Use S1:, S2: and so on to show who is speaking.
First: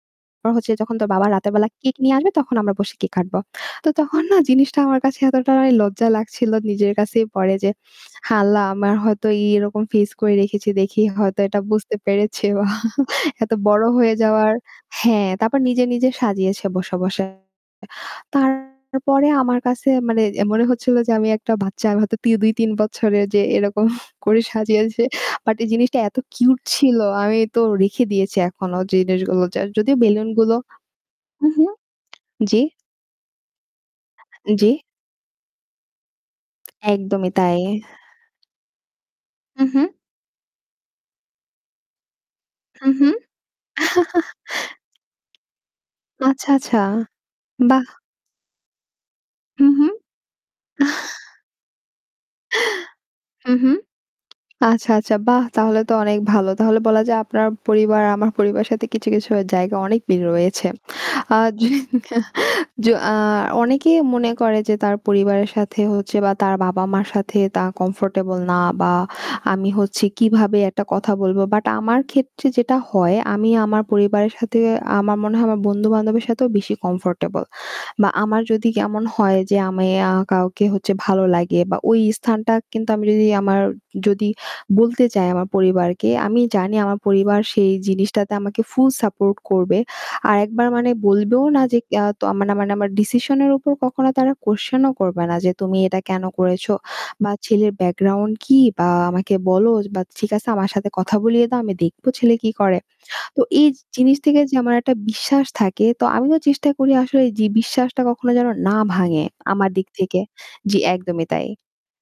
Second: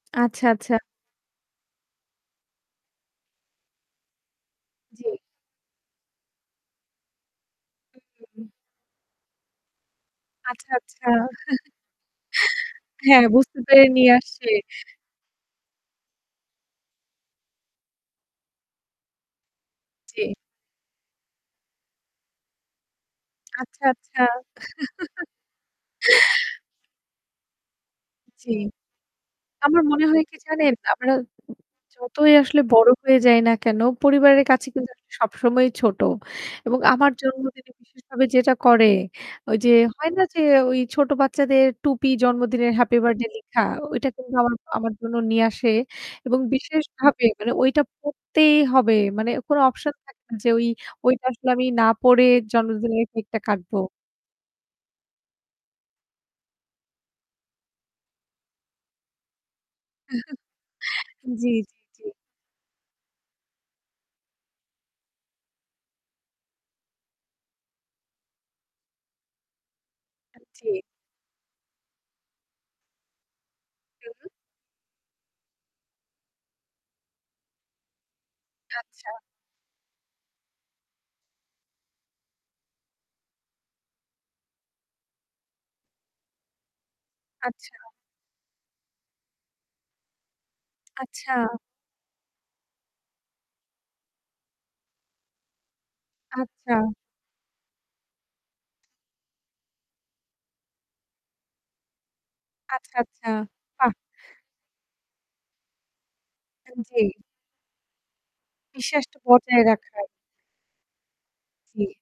S1: আচ্ছা,
S2: রা হচ্ছে
S1: আচ্ছা।
S2: যখন তোর বাবা রাতের বেলা কেক নিয়ে আসবে তখন আমরা বসে কেক কাটবো। তো তখন না জিনিসটা আমার
S1: জি।
S2: কাছে এতটাই লজ্জা লাগছিল নিজের কাছেই পরে যে,
S1: উম হু,
S2: আ
S1: হুম।
S2: আল্লাহ আমার হয়তো এই এরকম face করে রেখেছি
S1: আচ্ছা,
S2: দেখি
S1: আচ্ছা।
S2: হয়তো এটা বুঝতে পেরেছে বা
S1: হ্যাঁ,
S2: এত
S1: বুঝতে
S2: বড়
S1: পেরে নিয়ে
S2: হয়ে
S1: আসে।
S2: যাওয়ার হ্যাঁ তারপর নিজে, নিজে সাজিয়েছে বসা বসায়। তারপরে আমার কাছে মানে
S1: জি।
S2: এ মনে হচ্ছিল যে আমি একটা বাচ্চা। আমি হয়তো তি ২, ৩ বছরের যে এরকম
S1: আচ্ছা, আচ্ছা।
S2: করে সাজিয়েছে। বাট এই জিনিসটা এত কিউট ছিল আমি তো রেখে দিয়েছি
S1: জি।
S2: এখনো জিনিসগুলো। যা
S1: আমার
S2: যদিও
S1: মনে হয় কি
S2: বেলুনগুলো
S1: জানেন, আমরা
S2: হুম, হুম।
S1: যতই
S2: জি?
S1: আসলে বড় হয়ে যাই না কেন, পরিবারের কাছে
S2: জি।
S1: কিন্তু আসলে সবসময়ই ছোট। এবং আমার
S2: একদমই তাই।
S1: জন্মদিনে বিশেষভাবে যেটা করে,
S2: হুম,
S1: ঐযে
S2: হুম।
S1: হয় না যে ঐ ছোট বাচ্চাদের টুপি জন্মদিনের
S2: হুম,
S1: Happy
S2: হুম।
S1: Birthday লেখা, ঐটা কিন্তু আমার আমার জন্য নিয়ে আসে এবং
S2: আচ্ছা, আচ্ছা।
S1: বিশেষভাবে মানে ঐটা
S2: বাহ!
S1: পরতেই হবে। মানে কোন
S2: হুম,
S1: option
S2: হুম।
S1: থাকে না যে ঐ ঐটা আসলে আমি না পরে জন্মদিনের কেকটা
S2: হুম, হুম।
S1: কাটবো।
S2: আচ্ছা, আচ্ছা। বাহ! তাহলে তো অনেক ভালো। তাহলে বলা যায় আপনার পরিবার আমার পরিবারের সাথে কিছু, কিছু আ জায়গায় অনেক মিল রয়েছে। আ
S1: জি,
S2: য
S1: জি, জি।
S2: য আ অনেকেই মনে করে যে তার পরিবারের সাথে হচ্ছে বা, তার বাবা-মার সাথে তারা comfortable না বা আমি হচ্ছে
S1: আ
S2: কিভাবে
S1: জি।
S2: একটা কথা বলবো। বাট আমার ক্ষেত্রে যেটা হয় আমি আমার
S1: হু, হু।
S2: পরিবারের সাথে আমার মনে হয় আমার বন্ধু বান্ধবের সাথেও বেশি comfortable. বা আমার যদি কেমন
S1: আচ্ছা।
S2: হয় যে আমি আ কাউকে হচ্ছে ভালো লাগে বা ওই স্থানটা কিন্তু আমি যদি আমার যদি বলতে চাই আমার পরিবারকে, আমি জানি আমার পরিবার সেই
S1: আচ্ছা।
S2: জিনিসটাতে আমাকে full support করবে। আরেকবার মানে
S1: আচ্ছা।
S2: বলবেও না যে তো ইয়া মানে মানে আমার decision এর উপর কখনো তারা question ও করবে না যে "তুমি এটা কেন করেছ
S1: আচ্ছা।
S2: বা ছেলের background কি? বা আমাকে বলো বা ঠিক আছে আমার সাথে কথা বলিয়ে দাও আমি দেখব ছেলে কি করে।"
S1: আচ্ছা, আচ্ছা।
S2: তো এই জি
S1: বাহ!
S2: জিনিস থেকে যে আমার একটা বিশ্বাস থাকে তো আমিও চেষ্টা
S1: এন
S2: করি
S1: জি।
S2: আসলে যে বিশ্বাসটা কখনো যেন না
S1: বিশ্বাসটা
S2: ভাঙে
S1: বজায়
S2: আমার দিক
S1: রাখার।
S2: থেকে। জি, একদমই তাই।
S1: জি।